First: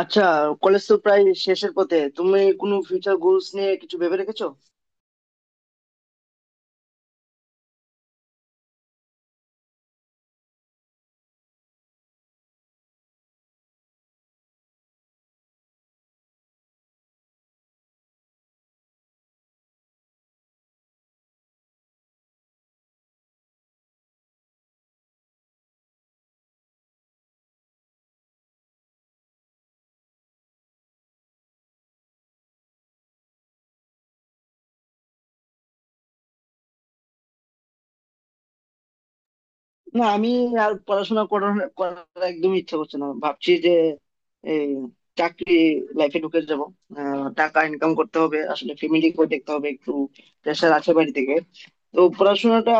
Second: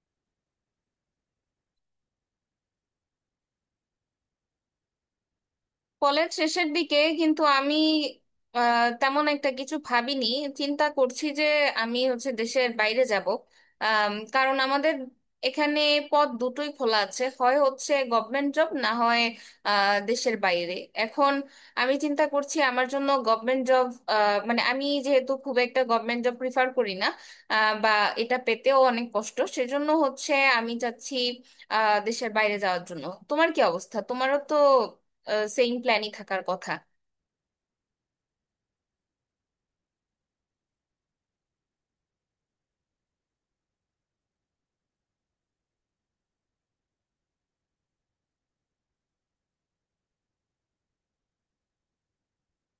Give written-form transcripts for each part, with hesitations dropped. আচ্ছা, কলেজ তো প্রায় শেষের পথে। তুমি কোনো ফিউচার গোলস নিয়ে কিছু ভেবে রেখেছো? কলেজ শেষের দিকে কিন্তু আমি তেমন একটা কিছু ভাবিনি। চিন্তা করছি যে আমি হচ্ছে দেশের বাইরে যাব। কারণ আমাদের এখানে পদ দুটোই খোলা আছে, হয় হচ্ছে গভর্নমেন্ট জব না হয় দেশের বাইরে। এখন আমি চিন্তা করছি আমার জন্য গভর্নমেন্ট জব, মানে আমি যেহেতু খুব একটা গভর্নমেন্ট জব প্রিফার করি না, বা এটা পেতেও অনেক কষ্ট। সেজন্য হচ্ছে আমি চাচ্ছি দেশের বাইরে যাওয়ার জন্য। তোমার কি অবস্থা? তোমারও তো সেম প্ল্যানই থাকার কথা। না, আমি আর পড়াশোনা করার করার একদমই ইচ্ছা করছে না, ভাবছি যে এই চাকরি লাইফে ঢুকে যাব। টাকা ইনকাম করতে হবে, আসলে ফ্যামিলিকেও দেখতে হবে একটু, প্রেশার আছে বাড়ি থেকে। তো পড়াশোনাটা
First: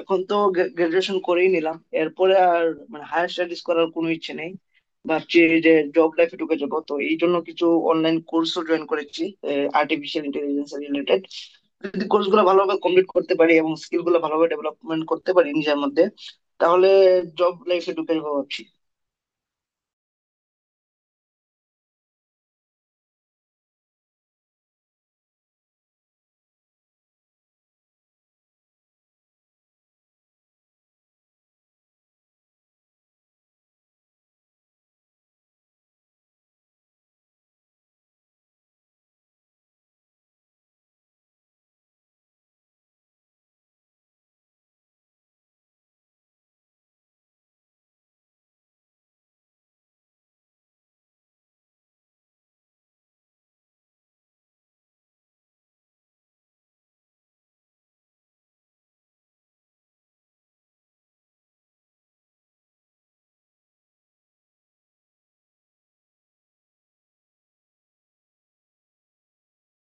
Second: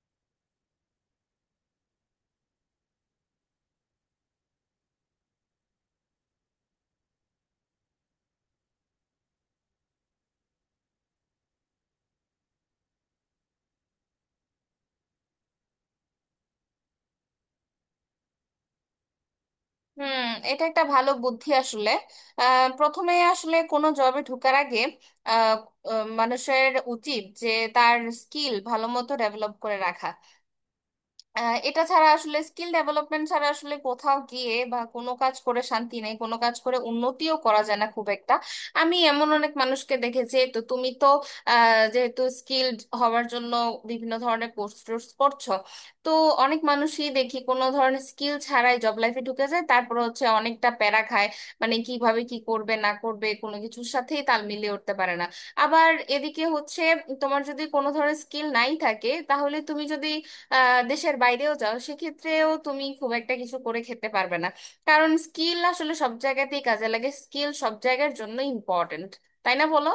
এখন তো গ্রাজুয়েশন করেই নিলাম, এরপরে আর মানে হায়ার স্টাডিজ করার কোনো ইচ্ছে নেই। ভাবছি যে জব লাইফে ঢুকে যাবো, তো এই জন্য কিছু অনলাইন কোর্সও জয়েন করেছি আর্টিফিশিয়াল ইন্টেলিজেন্স রিলেটেড। যদি কোর্স গুলো ভালোভাবে কমপ্লিট করতে পারি এবং স্কিল গুলো ভালোভাবে ডেভেলপমেন্ট করতে পারি নিজের মধ্যে, তাহলে জব লাইফে ঢুকে যাবো ভাবছি। হুম। এটা একটা ভালো বুদ্ধি আসলে। প্রথমে আসলে কোনো জবে ঢোকার আগে আহ, মানুষের উচিত যে তার স্কিল ভালো মতো ডেভেলপ করে রাখা। এটা ছাড়া আসলে স্কিল ডেভেলপমেন্ট ছাড়া আসলে কোথাও গিয়ে বা কোনো কাজ করে শান্তি নেই, কোনো কাজ করে উন্নতিও করা যায় না খুব একটা। আমি এমন অনেক মানুষকে দেখেছি। তো তুমি তো যেহেতু স্কিলড হওয়ার জন্য বিভিন্ন ধরনের কোর্স টোর্স করছো, তো অনেক মানুষই দেখি কোনো ধরনের স্কিল ছাড়াই জব লাইফে ঢুকে যায়, তারপর হচ্ছে অনেকটা প্যারা খায়। মানে কিভাবে কি করবে না করবে কোনো কিছুর সাথেই তাল মিলিয়ে উঠতে পারে না। আবার এদিকে হচ্ছে তোমার যদি কোনো ধরনের স্কিল নাই থাকে, তাহলে তুমি যদি দেশের বাইরেও যাও, সেক্ষেত্রেও তুমি খুব একটা কিছু করে খেতে পারবে না। কারণ স্কিল আসলে সব জায়গাতেই কাজে লাগে, স্কিল সব জায়গার জন্য ইম্পর্ট্যান্ট। তাই না, বলো?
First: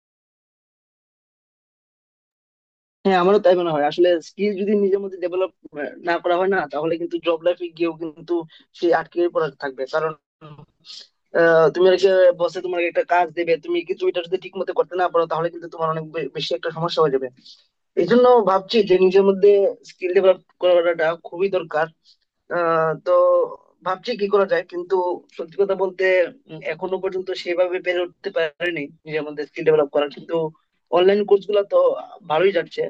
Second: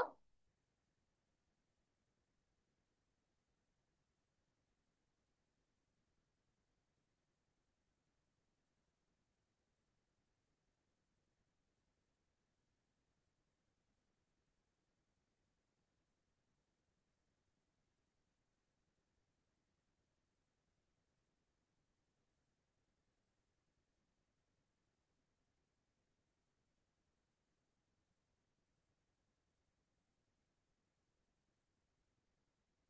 হ্যাঁ, আমারও তাই মনে হয়। আসলে স্কিল যদি নিজের মধ্যে ডেভেলপ না করা হয় না, তাহলে কিন্তু জব লাইফে গিয়েও কিন্তু সে আটকে পড়া থাকবে। কারণ তুমি একটা বসে তোমাকে একটা কাজ দেবে, তুমি কিন্তু এটা যদি ঠিক মতো করতে না পারো, তাহলে কিন্তু তোমার অনেক বেশি একটা সমস্যা হয়ে যাবে। এই জন্য ভাবছি যে নিজের মধ্যে স্কিল ডেভেলপ করাটা খুবই দরকার। তো ভাবছি কি করা যায়, কিন্তু সত্যি কথা বলতে এখনো পর্যন্ত সেভাবে পেরে উঠতে পারিনি নিজের মধ্যে স্কিল ডেভেলপ করা, কিন্তু অনলাইন কোর্স গুলো তো ভালোই যাচ্ছে।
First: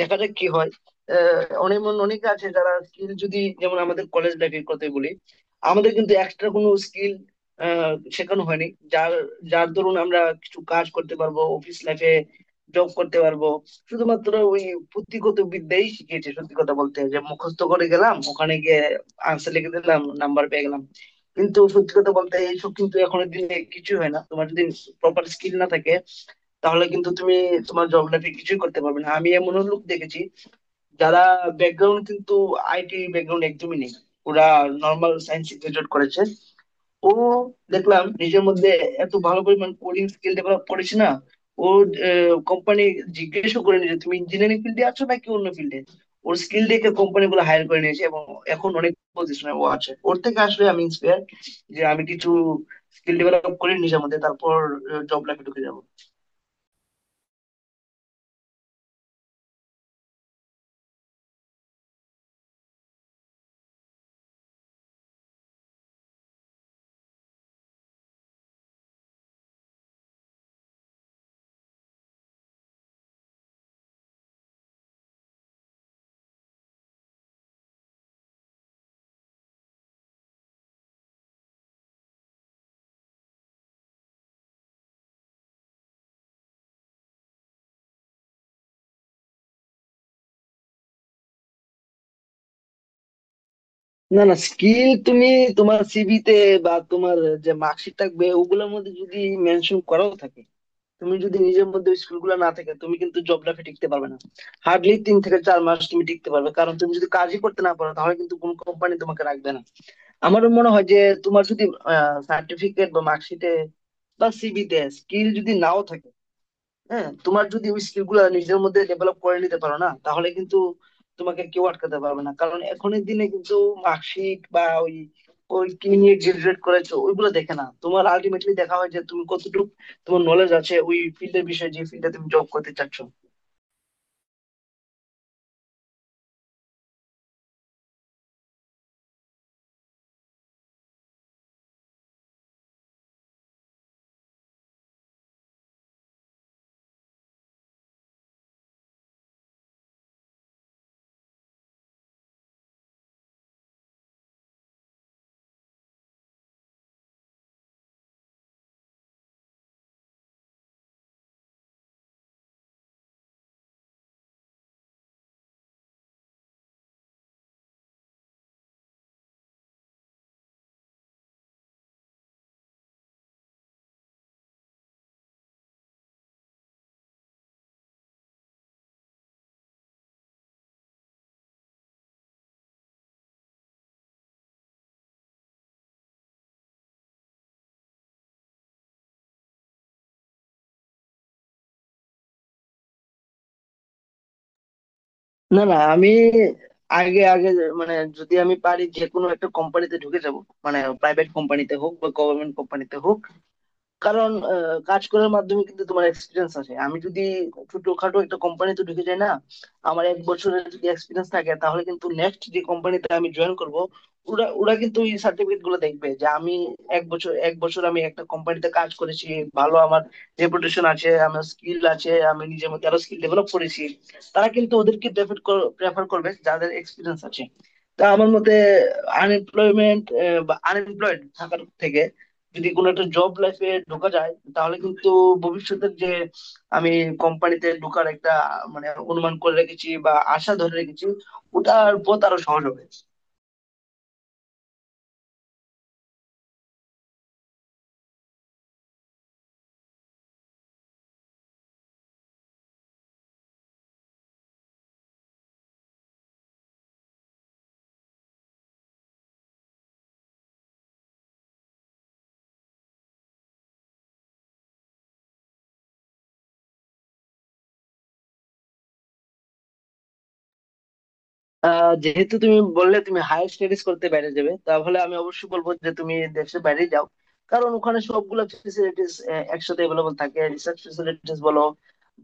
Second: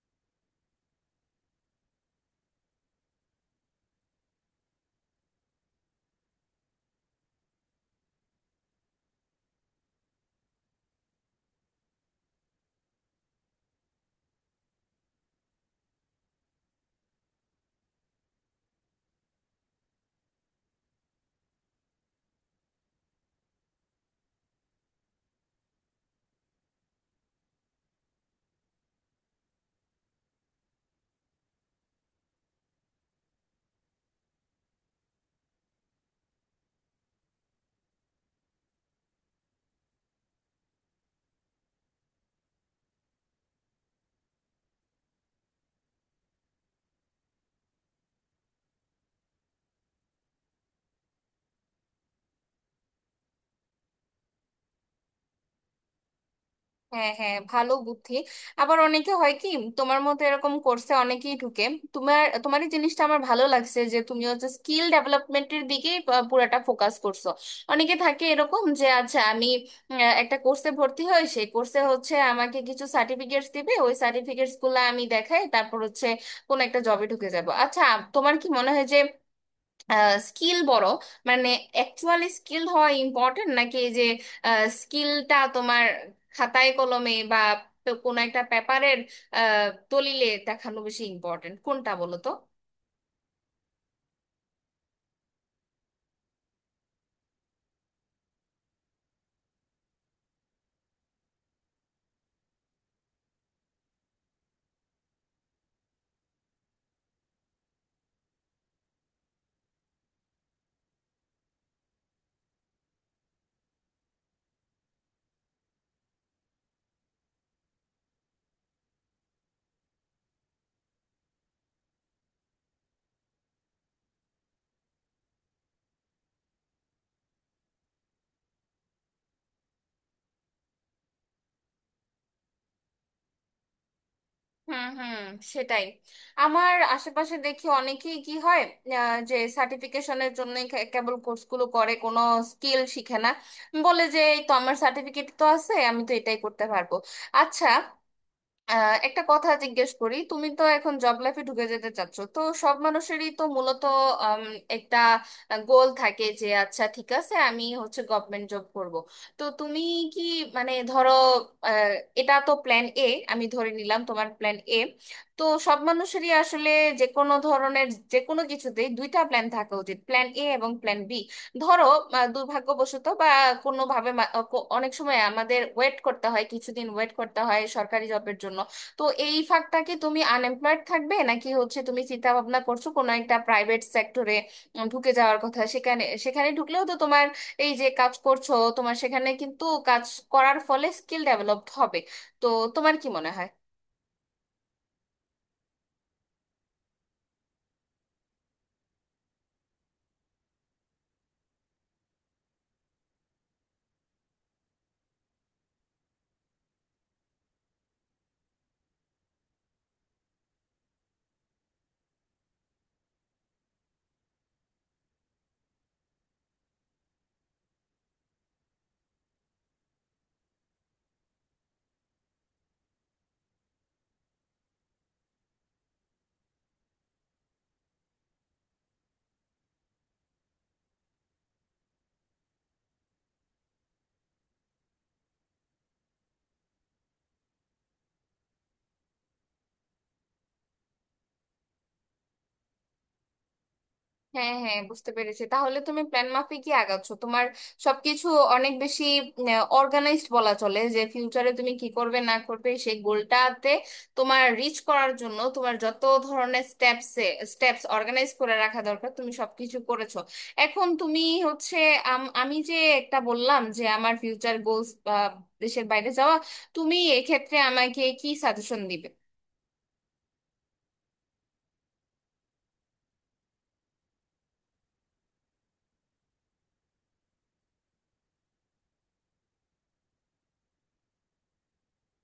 দেখা যাক কি হয়। অনেক অনেকে আছে যারা স্কিল, যদি যেমন আমাদের কলেজ লাইফের কথাই বলি, আমাদের কিন্তু এক্সট্রা কোনো স্কিল শেখানো হয়নি, যার যার দরুন আমরা কিছু কাজ করতে পারবো অফিস লাইফে, জব করতে পারবো। শুধুমাত্র ওই পুঁথিগত বিদ্যাই শিখিয়েছে সত্যি কথা বলতে, যে মুখস্থ করে গেলাম ওখানে গিয়ে আনসার লিখে দিলাম নাম্বার পেয়ে গেলাম। কিন্তু সত্যি কথা বলতে এইসব কিন্তু এখনের দিনে কিছু হয় না। তোমার যদি প্রপার স্কিল না থাকে, তাহলে কিন্তু তোমার জব লাইফে কিছুই করতে পারবে না। আমি এমন লোক দেখেছি যারা ব্যাকগ্রাউন্ড কিন্তু আইটি ব্যাকগ্রাউন্ড একদমই নেই। ওরা নর্মাল সায়েন্স গ্রাজুয়েট করেছে। ও দেখলাম নিজের মধ্যে এত ভালো পরিমাণ কোডিং স্কিল ডেভেলপ করেছে না। ও কোম্পানি জিজ্ঞেসও করে নিয়েছে তুমি ইঞ্জিনিয়ারিং ফিল্ডে আছো নাকি অন্য ফিল্ডে। ওর স্কিল দেখে কোম্পানি গুলো হায়ার করে নিয়েছে এবং এখন অনেক পজিশনে ও আছে। ওর থেকে আসলে আমি ইন্সপায়ার যে আমি কিছু স্কিল ডেভেলপ করি নিজের মধ্যে, তারপর জব লাইফে ঢুকে যাবো। হ্যাঁ হ্যাঁ, ভালো বুদ্ধি। আবার অনেকে হয় কি, তোমার মতো এরকম কোর্সে অনেকেই ঢুকে। তোমার তোমার এই জিনিসটা আমার ভালো লাগছে যে তুমি হচ্ছে স্কিল ডেভেলপমেন্টের দিকেই পুরাটা ফোকাস করছো। অনেকে থাকে এরকম যে, আচ্ছা আমি একটা কোর্সে ভর্তি হই, সেই কোর্সে হচ্ছে আমাকে কিছু সার্টিফিকেটস দিবে, ওই সার্টিফিকেটস গুলো আমি দেখাই, তারপর হচ্ছে কোন একটা জবে ঢুকে যাব। আচ্ছা, তোমার কি মনে হয় যে স্কিল বড়, মানে অ্যাকচুয়ালি স্কিল হওয়া ইম্পর্টেন্ট নাকি এই যে স্কিলটা তোমার খাতায় কলমে বা কোনো একটা পেপারের দলিলে দেখানো বেশি ইম্পর্টেন্ট? কোনটা বলো তো? না, না, স্কিল তুমি তোমার সিভিতে বা তোমার যে মার্কশিট থাকবে ওগুলোর মধ্যে যদি মেনশন করাও থাকে, তুমি যদি নিজের মধ্যে স্কিল গুলো না থাকে, তুমি কিন্তু জব লাইফে টিকতে পারবে না। হার্ডলি 3 থেকে 4 মাস তুমি টিকতে পারবে, কারণ তুমি যদি কাজই করতে না পারো, তাহলে কিন্তু কোন কোম্পানি তোমাকে রাখবে না। আমার মনে হয় যে তোমার যদি সার্টিফিকেট বা মার্কশিটে বা সিভিতে স্কিল যদি নাও থাকে, হ্যাঁ, তোমার যদি ওই স্কিল গুলা নিজের মধ্যে ডেভেলপ করে নিতে পারো না, তাহলে কিন্তু তোমাকে কেউ আটকাতে পারবে না। কারণ এখনের দিনে কিন্তু মার্কশিট বা ওই ওই কি নিয়ে গ্রাজুয়েট করেছো ওইগুলো দেখে না। তোমার আলটিমেটলি দেখা হয় যে তুমি কতটুকু তোমার নলেজ আছে ওই ফিল্ডের বিষয়ে, যে ফিল্ডে তুমি জব করতে চাচ্ছ। হুম হুম, সেটাই। আমার আশেপাশে দেখি অনেকেই কি হয়, যে সার্টিফিকেশনের জন্য কেবল কোর্সগুলো করে কোনো স্কিল শিখে না। বলে যে এই তো আমার সার্টিফিকেট তো আছে, আমি তো এটাই করতে পারবো। আচ্ছা, একটা কথা জিজ্ঞেস করি। তুমি তো এখন জব লাইফে ঢুকে যেতে চাচ্ছ, তো সব মানুষেরই তো মূলত উম, একটা গোল থাকে যে আচ্ছা ঠিক আছে আমি হচ্ছে গভর্নমেন্ট জব করব। তো তুমি কি, মানে ধরো আহ, এটা তো প্ল্যান এ, আমি ধরে নিলাম তোমার প্ল্যান এ। তো সব মানুষেরই আসলে যে কোনো ধরনের যে কোনো কিছুতেই দুইটা প্ল্যান থাকা উচিত, প্ল্যান এ এবং প্ল্যান বি। ধরো দুর্ভাগ্যবশত বা কোনোভাবে অনেক সময় আমাদের ওয়েট করতে হয়, কিছুদিন ওয়েট করতে হয় সরকারি জবের জন্য। তো এই ফাঁকটা কি তুমি আনএমপ্লয়েড থাকবে নাকি হচ্ছে তুমি চিন্তা ভাবনা করছো কোনো একটা প্রাইভেট সেক্টরে ঢুকে যাওয়ার কথা? সেখানে সেখানে ঢুকলেও তো তোমার এই যে কাজ করছো, তোমার সেখানে কিন্তু কাজ করার ফলে স্কিল ডেভেলপড হবে। তো তোমার কি মনে হয়? না, না, আমি আগে আগে মানে যদি আমি পারি যে কোনো একটা কোম্পানিতে ঢুকে যাব, মানে প্রাইভেট কোম্পানিতে হোক বা গভর্নমেন্ট কোম্পানিতে হোক। কারণ কাজ করার মাধ্যমে কিন্তু তোমার এক্সপিরিয়েন্স আছে। আমি যদি ছোটখাটো একটা কোম্পানিতে ঢুকে যাই না, আমার 1 বছরের যদি এক্সপিরিয়েন্স থাকে, তাহলে কিন্তু নেক্সট যে কোম্পানিতে আমি জয়েন করব, ওরা ওরা কিন্তু এই সার্টিফিকেট গুলো দেখবে যে আমি এক বছর আমি একটা কোম্পানিতে কাজ করেছি। ভালো, আমার রেপুটেশন আছে, আমার স্কিল আছে, আমি নিজের মধ্যে আরো স্কিল ডেভেলপ করেছি। তারা কিন্তু ওদেরকে প্রেফার প্রেফার করবে যাদের এক্সপিরিয়েন্স আছে। তা আমার মতে, আনএমপ্লয়মেন্ট বা আনএমপ্লয়েড থাকার থেকে যদি কোনো একটা জব লাইফে ঢোকা যায়, তাহলে কিন্তু ভবিষ্যতের যে আমি কোম্পানিতে ঢোকার একটা মানে অনুমান করে রেখেছি বা আশা ধরে রেখেছি, ওটার পথ আরো সহজ হবে। হ্যাঁ হ্যাঁ, বুঝতে পেরেছি। তাহলে তুমি প্ল্যান মাফিকই আগাচ্ছ। তোমার সবকিছু অনেক বেশি অর্গানাইজড বলা চলে, যে ফিউচারে তুমি কি করবে না করবে সেই গোলটাতে তোমার রিচ করার জন্য তোমার যত ধরনের স্টেপস স্টেপস অর্গানাইজ করে রাখা দরকার, তুমি সবকিছু করেছো। এখন তুমি হচ্ছে আমি যে একটা বললাম যে আমার ফিউচার গোলস দেশের বাইরে যাওয়া, তুমি এক্ষেত্রে আমাকে কি সাজেশন দিবে? যেহেতু তুমি বললে তুমি হায়ার স্টাডিজ করতে বাইরে যাবে, তাহলে আমি অবশ্যই বলবো যে তুমি দেশের বাইরে যাও। কারণ ওখানে সবগুলা ফেসিলিটিস একসাথে অ্যাভেলেবল থাকে, রিসার্চ ফেসিলিটিস বলো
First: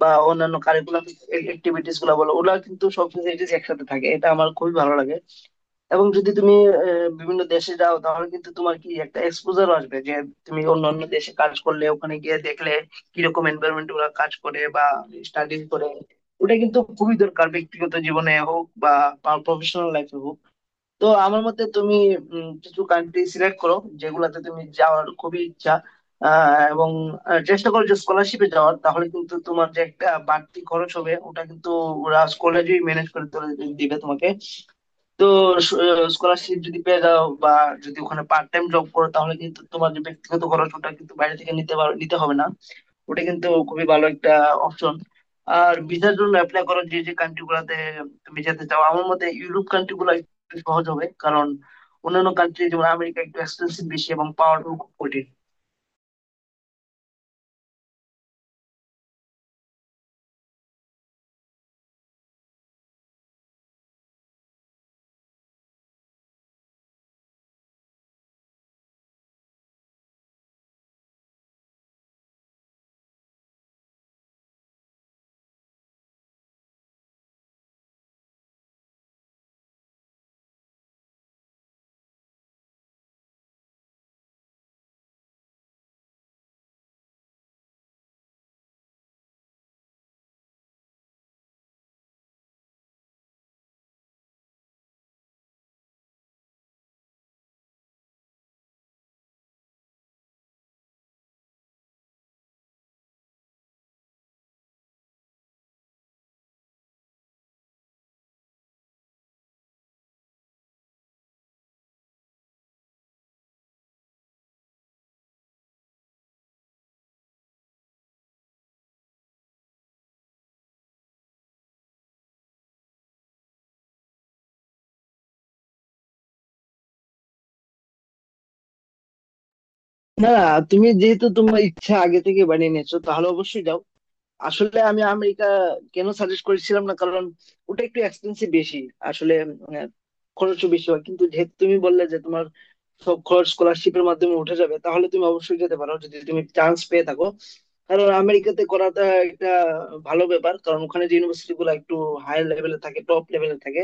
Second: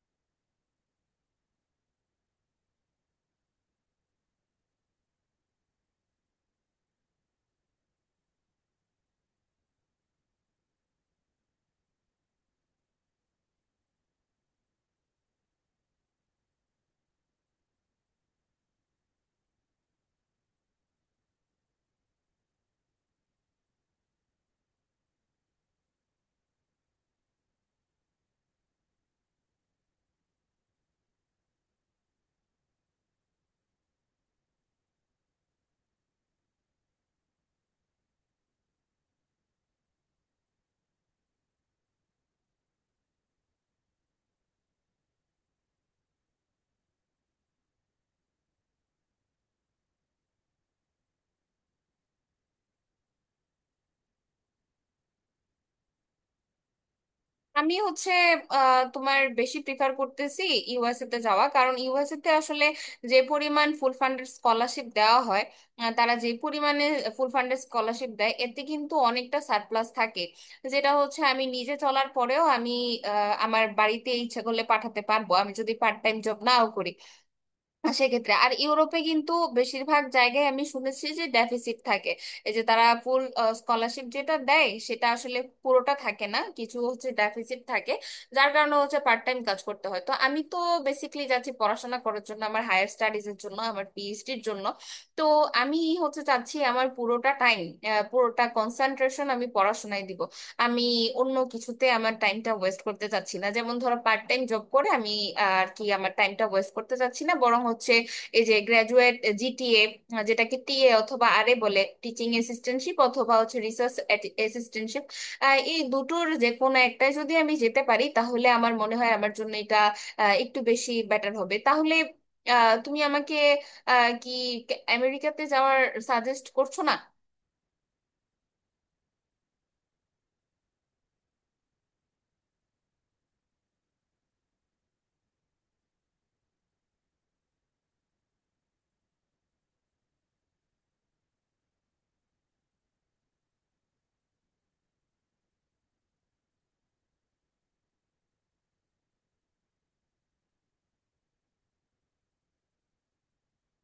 বা অন্যান্য কারিকুলাম অ্যাক্টিভিটিস গুলো বলো, ওগুলা কিন্তু সব ফেসিলিটিস একসাথে থাকে। এটা আমার খুবই ভালো লাগে। এবং যদি তুমি বিভিন্ন দেশে যাও, তাহলে কিন্তু তোমার কি একটা এক্সপোজার আসবে যে তুমি অন্যান্য দেশে কাজ করলে ওখানে গিয়ে দেখলে কিরকম এনভায়রনমেন্ট ওরা কাজ করে বা স্টাডিজ করে। ওটা কিন্তু খুবই দরকার, ব্যক্তিগত জীবনে হোক বা প্রফেশনাল লাইফে হোক। তো আমার মতে তুমি কিছু কান্ট্রি সিলেক্ট করো যেগুলাতে তুমি যাওয়ার খুবই ইচ্ছা। এবং চেষ্টা করো যে স্কলারশিপে যাওয়ার, তাহলে কিন্তু তোমার যে একটা বাড়তি খরচ হবে ওটা কিন্তু ওরা কলেজেই ম্যানেজ করে তুলে দিবে তোমাকে। তো স্কলারশিপ যদি পেয়ে যাও বা যদি ওখানে পার্ট টাইম জব করো, তাহলে কিন্তু তোমার যে ব্যক্তিগত খরচ ওটা কিন্তু বাইরে থেকে নিতে পারো নিতে হবে না। ওটা কিন্তু খুবই ভালো একটা অপশন। আর ভিসার জন্য অ্যাপ্লাই করো যে যে কান্ট্রি গুলাতে তুমি যেতে চাও। আমার মতে ইউরোপ কান্ট্রি গুলো একটু সহজ হবে, কারণ অন্যান্য কান্ট্রি যেমন আমেরিকা একটু এক্সপেন্সিভ বেশি এবং পাওয়াটাও খুব কঠিন। আমি হচ্ছে তোমার বেশি প্রিফার করতেছি ইউএসএ তে যাওয়া, কারণ ইউএসএ তে আসলে যে পরিমাণ ফুল ফান্ডেড স্কলারশিপ দেওয়া হয়, তারা যে পরিমাণে ফুল ফান্ডেড স্কলারশিপ দেয়, এতে কিন্তু অনেকটা সারপ্লাস থাকে। যেটা হচ্ছে আমি নিজে চলার পরেও আমি আমার বাড়িতে ইচ্ছা করলে পাঠাতে পারবো, আমি যদি পার্ট টাইম জব নাও করি। আর সেক্ষেত্রে আর ইউরোপে কিন্তু বেশিরভাগ জায়গায় আমি শুনেছি যে ডেফিসিট থাকে। এই যে তারা ফুল স্কলারশিপ যেটা দেয় সেটা আসলে পুরোটা থাকে না, কিছু হচ্ছে ডেফিসিট থাকে, যার কারণে হচ্ছে পার্ট টাইম কাজ করতে হয়। তো আমি তো বেসিকলি যাচ্ছি পড়াশোনা করার জন্য, আমার হায়ার স্টাডিজ এর জন্য, আমার পিএইচডির জন্য। তো আমি হচ্ছে চাচ্ছি আমার পুরোটা টাইম, পুরোটা কনসেন্ট্রেশন আমি পড়াশোনায় দিব। আমি অন্য কিছুতে আমার টাইমটা ওয়েস্ট করতে চাচ্ছি না, যেমন ধরো পার্ট টাইম জব করে আমি আর কি আমার টাইমটা ওয়েস্ট করতে চাচ্ছি না। বরং হচ্ছে এই যে গ্রাজুয়েট জিটিএ, যেটাকে টিএ অথবা আরএ বলে, টিচিং অ্যাসিস্ট্যান্টশিপ অথবা হচ্ছে রিসার্চ অ্যাসিস্ট্যান্টশিপ, এই দুটোর যে কোনো একটাই যদি আমি যেতে পারি তাহলে আমার মনে হয় আমার জন্য এটা একটু বেশি বেটার হবে। তাহলে তুমি আমাকে কি আমেরিকাতে যাওয়ার সাজেস্ট করছো না? না, না, তুমি যেহেতু তোমার ইচ্ছা আগে থেকে বানিয়ে নিয়েছো, তাহলে অবশ্যই যাও। আসলে আমি আমেরিকা কেন সাজেস্ট করেছিলাম না, কারণ ওটা একটু এক্সপেন্সিভ বেশি, আসলে আহ, খরচও বেশি হয়। কিন্তু যেহেতু তুমি বললে যে তোমার সব খরচ স্কলারশিপের মাধ্যমে উঠে যাবে, তাহলে তুমি অবশ্যই যেতে পারো যদি তুমি চান্স পেয়ে থাকো। কারণ আমেরিকাতে করাটা একটা ভালো ব্যাপার, কারণ ওখানে যে ইউনিভার্সিটি গুলো একটু হাই লেভেলে থাকে, টপ লেভেলে থাকে।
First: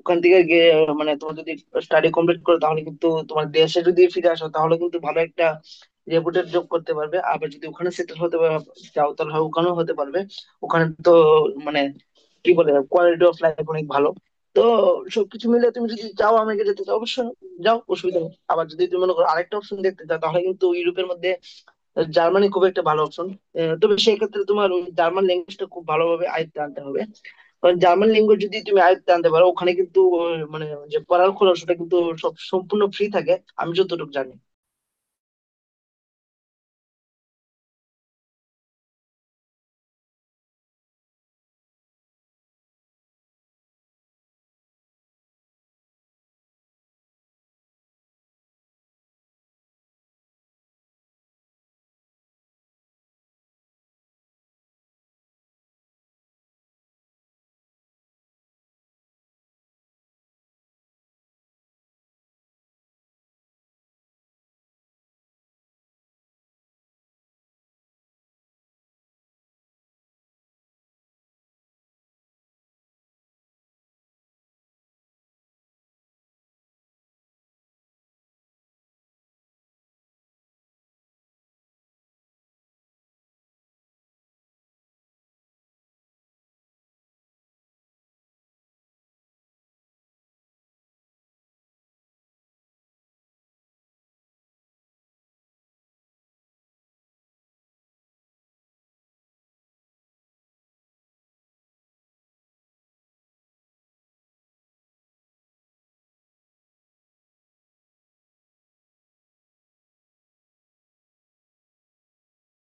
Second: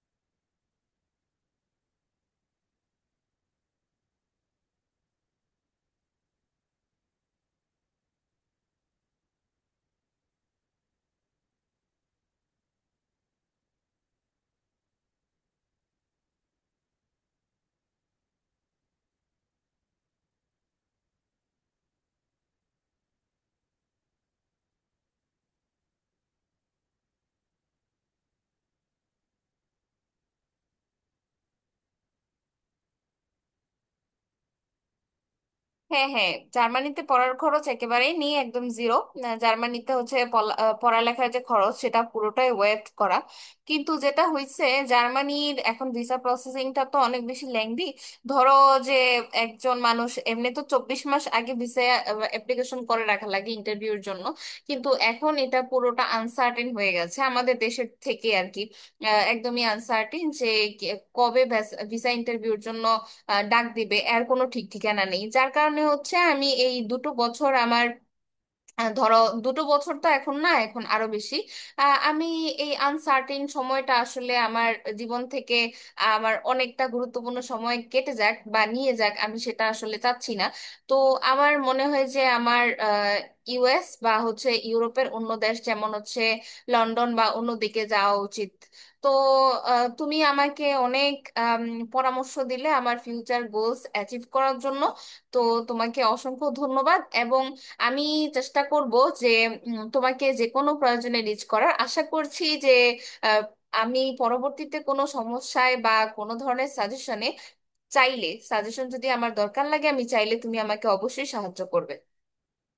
ওখান থেকে মানে তোমার যদি স্টাডি কমপ্লিট করো, তাহলে কিন্তু তোমার দেশে যদি ফিরে আসো, তাহলে কিন্তু ভালো একটা রেপুটেড জব করতে পারবে। আবার যদি ওখানে সেটেল হতে চাও, তাহলে হয় ওখানেও হতে পারবে। ওখানে তো মানে কি বলে কোয়ালিটি অফ লাইফ অনেক ভালো। তো সবকিছু মিলে, তুমি যদি চাও আমেরিকা যেতে চাও, অবশ্যই যাও, অসুবিধা নেই। আবার যদি তুমি মনে করো আরেকটা অপশন দেখতে চাও, তাহলে কিন্তু ইউরোপের মধ্যে জার্মানি খুব একটা ভালো অপশন। তবে সেক্ষেত্রে তোমার জার্মান ল্যাঙ্গুয়েজটা খুব ভালোভাবে আয়ত্তে আনতে হবে। কারণ জার্মান ল্যাঙ্গুয়েজ যদি তুমি আয়ত্তে আনতে পারো ওখানে কিন্তু মানে যে পড়ার খরচ ওটা কিন্তু সম্পূর্ণ ফ্রি থাকে, আমি যতটুকু জানি। হ্যাঁ হ্যাঁ, জার্মানিতে পড়ার খরচ একেবারেই নেই, একদম জিরো। জার্মানিতে হচ্ছে পড়ালেখার যে খরচ সেটা পুরোটাই ওয়েভ করা। কিন্তু যেটা হয়েছে, জার্মানির এখন ভিসা প্রসেসিংটা তো অনেক বেশি লেংদি। ধরো যে একজন মানুষ এমনি তো 24 মাস আগে ভিসা অ্যাপ্লিকেশন করে রাখা লাগে ইন্টারভিউর জন্য। কিন্তু এখন এটা পুরোটা আনসার্টেন হয়ে গেছে আমাদের দেশের থেকে আর কি। একদমই আনসার্টিন যে কে- কবে ভিসা ইন্টারভিউর জন্য ডাক দিবে, এর কোনো ঠিক ঠিকানা নেই। যার কারণে হচ্ছে আমি এই দুটো বছর আমার ধরো দুটো বছর তো এখন না, এখন আরো বেশি। আমি এই আনসার্টেন সময়টা আসলে আমার জীবন থেকে আমার অনেকটা গুরুত্বপূর্ণ সময় কেটে যাক বা নিয়ে যাক, আমি সেটা আসলে চাচ্ছি না। তো আমার মনে হয় যে আমার ইউএস বা হচ্ছে ইউরোপের অন্য দেশ যেমন হচ্ছে লন্ডন বা অন্য দিকে যাওয়া উচিত। তো তুমি আমাকে অনেক আম, পরামর্শ দিলে আমার ফিউচার গোলস অ্যাচিভ করার জন্য। তো তোমাকে অসংখ্য ধন্যবাদ। এবং আমি চেষ্টা করব যে তোমাকে যে কোনো প্রয়োজনে রিচ করার আশা করছি যে আহ, আমি পরবর্তীতে কোনো সমস্যায় বা কোনো ধরনের সাজেশনে চাইলে, সাজেশন যদি আমার দরকার লাগে, আমি চাইলে তুমি আমাকে অবশ্যই সাহায্য করবে।